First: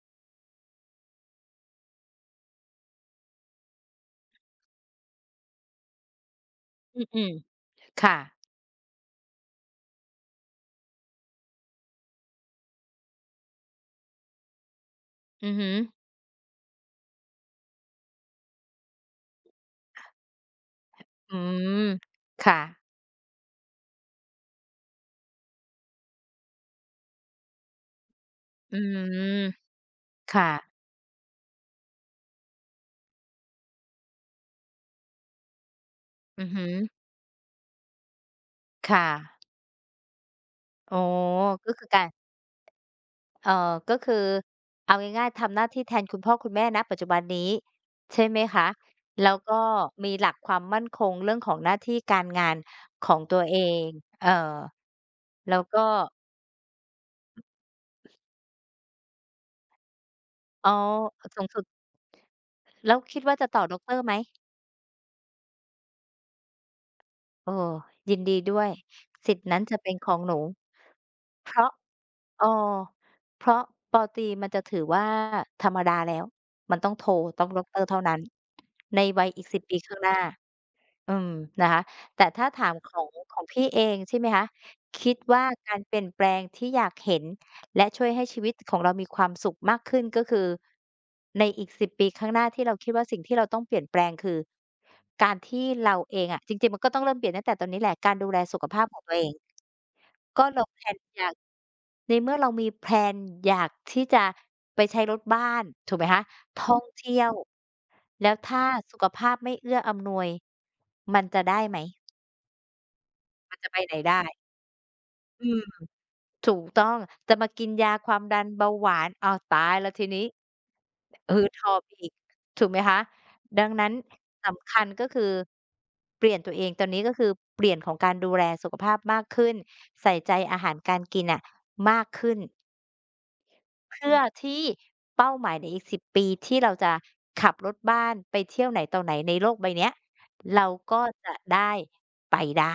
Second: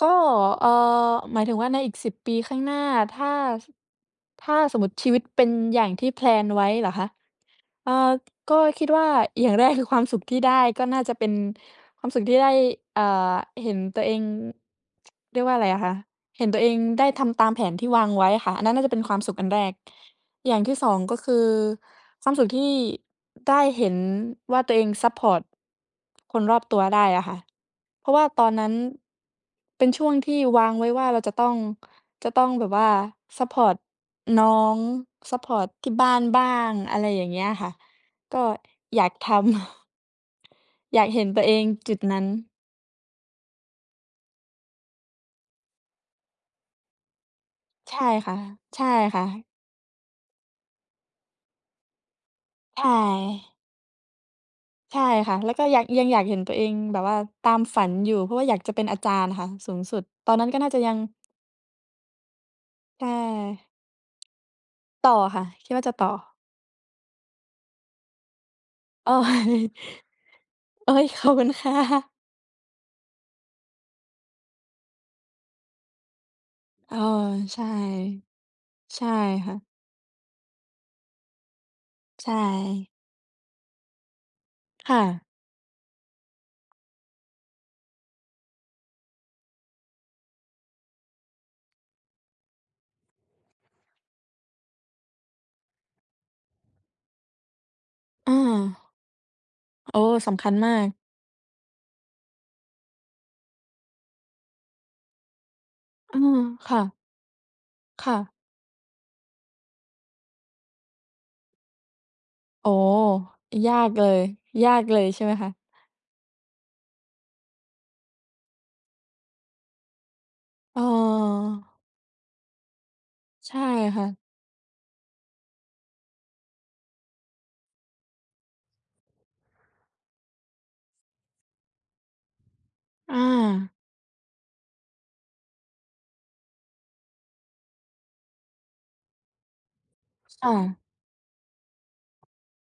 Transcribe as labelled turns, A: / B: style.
A: ก็ เอ่อ หมายถึงว่าในอีก 10 ปีข้างหน้า ถ้า ถ้าสมมุติชีวิตเป็นอย่างที่ แพลน ไว้เหรอ
B: อ
A: คะ
B: ือ
A: อ่า
B: ๆ ค่ะ
A: ก็คิดว่า อย่างแรก คือความสุขที่ได้ ก็น่าจะเป็นความสุขที่ได้ อ่า เห็นตัวเอง เรีย
B: อ
A: ก
B: ื
A: ว่
B: อ
A: า อ
B: ฮ
A: ะไ
B: ึ
A: รอะคะ เห็นตัวเองได้ทำตามแผนที่วางไว้อะค่ะ อันนั้นน่าจะเป็นความสุขอันแรก อย่างที่ 2 ก็ค
B: อื
A: ือ
B: ม
A: ความส
B: ค
A: ุข
B: ่ะ
A: ที่ได้เห็นว่า ตัวเองซัปพอร์ตคนรอบตัวได้อะค่ะ เพราะว่าตอนนั้
B: อ
A: น
B: ืม
A: เป็นช่วงท
B: ค
A: ี่
B: ่
A: ว
B: ะ
A: างไว้ว่า เราจะต้อง จะต้องแบบว่าซัปพอร์ตน้อง ซัปพอร์ตที่บ้าน
B: อ
A: บ้
B: ื
A: า
B: อฮ
A: ง
B: ึ
A: อะไรอย่างเงี้ยค่ะ ก็
B: ค่
A: อยากทำ
B: ะ อ๋
A: อ
B: อ
A: ยากเห็นตัวเอง
B: ก็คือ
A: จุ
B: ก
A: ด
B: าร
A: นั้น
B: เอ่อ ก็คือ เอาง่าย ๆ ทำหน้าที่แทนคุณพ่อคุณแม่ ณ ปัจจุบันนี้
A: ใช่
B: ใช่
A: ค่
B: ไ
A: ะ
B: หมคะ?
A: ใช่ค่
B: แล้ว
A: ะ
B: ก็มีหลักความมั่นคงเรื่องของหน้าที่การงาน
A: ใช
B: ของตัวเ
A: ่
B: อง เอ่อ
A: ใช่ค่ะ แล
B: แ
A: ้
B: ล
A: ว
B: ้
A: ก
B: ว
A: ็
B: ก
A: ยั
B: ็
A: ง ยังอยากเห็นตัวเองแบบว่าตามฝันอยู่ เพราะว่าอยากจะเป็นอาจารย์น่ะค่ะสูงสุด ตอนนั้นก็น
B: อ๋
A: ่า
B: อ
A: จะยัง
B: สูงสุด แล้ว
A: ใช่
B: คิดว่าจะต่อดอกเตอร์ไหม?
A: ต่อค่ะ คิดว่าจะต่อ
B: เออ ยินดีด้วย
A: โอ้
B: สิทธิ์น
A: ย
B: ั้นจะเป็นของหนู
A: โอ๊ย ขอบคุ
B: เพ
A: ณ
B: รา
A: ค
B: ะ
A: ่ะ
B: เอ่อ เพราะ ป.ตรีมันจะถือว่าธรรมดาแล้ว มันต้อ
A: อ
B: ง
A: ้อ
B: โท ต้อง
A: ใ
B: ด
A: ช
B: อ
A: ่
B: กเตอร์เท่านั้น ใน
A: ใช่
B: วัยอีก
A: ค่
B: 10
A: ะ
B: ปีข้างหน้า อืม นะคะ แต่
A: ใช
B: ถ้าถามข
A: ่
B: อง ของพี่เอง ใช่ไหมคะ
A: ค่
B: คิด
A: ะ
B: ว่าการเปลี่ยนแปลงที่อยากเห็น และช่วยให้ชีวิตของเรามีความสุขมากขึ้น ก็คือในอีก 10 ปีข้างหน้า ที่เราคิดว่าสิ่งที่เราต้องเปลี่ยนแปลง คือการที่เราเองอะ จริง ๆ มันก็ต้องเริ่มเปลี่ยนตั้งแต่ตอนนี้แหละ การดู
A: อา
B: แลสุขภาพของตัวเอง
A: โอ้ ส
B: ก
A: ำ
B: ็
A: คัญ
B: เรา
A: ม
B: แ
A: า
B: พล
A: ก
B: นอยาก ในเมื่อเรามีแพลนอยากที่จะไปใช้รถบ้าน ถูกไหม
A: อื
B: คะ
A: อ
B: ท
A: ค
B: ่อ
A: ่
B: ง
A: ะ
B: เที่ยว
A: ค่
B: แล
A: ะ
B: ้วถ้าสุขภาพไม่เอื้ออำนวยมันจะได้ไหม?
A: โอ้
B: มันจะ
A: ย
B: ไป
A: า
B: ไห
A: ก
B: น
A: เล
B: ได
A: ย
B: ้
A: ยากเลยใช่ไหม
B: อื
A: คะ?
B: ม ถูกต้องจะมากินยาความดันเบาหวาน อ้าว ตายแล้วทีนี้ หืดหอ
A: เออ
B: บอีก ถูกไหมคะ
A: ใช่
B: ดังนั้น
A: ค่ะ
B: สำคัญ ก็คือเปลี่ยนตัวเองตอนนี้ ก็คือเปลี่ยนของการดูแลสุขภาพมากขึ้น ใส่ใจอาหารการกินน่ะมากขึ้น
A: อา
B: เพื่อที่เป้าหมายในอีก 10 ปี ที่เราจะขับรถบ้านไปเที่ยวไหนต่อไหนในโลกใบเนี้ย
A: ค่
B: เรา
A: ะ
B: ก็จะได้ไปได้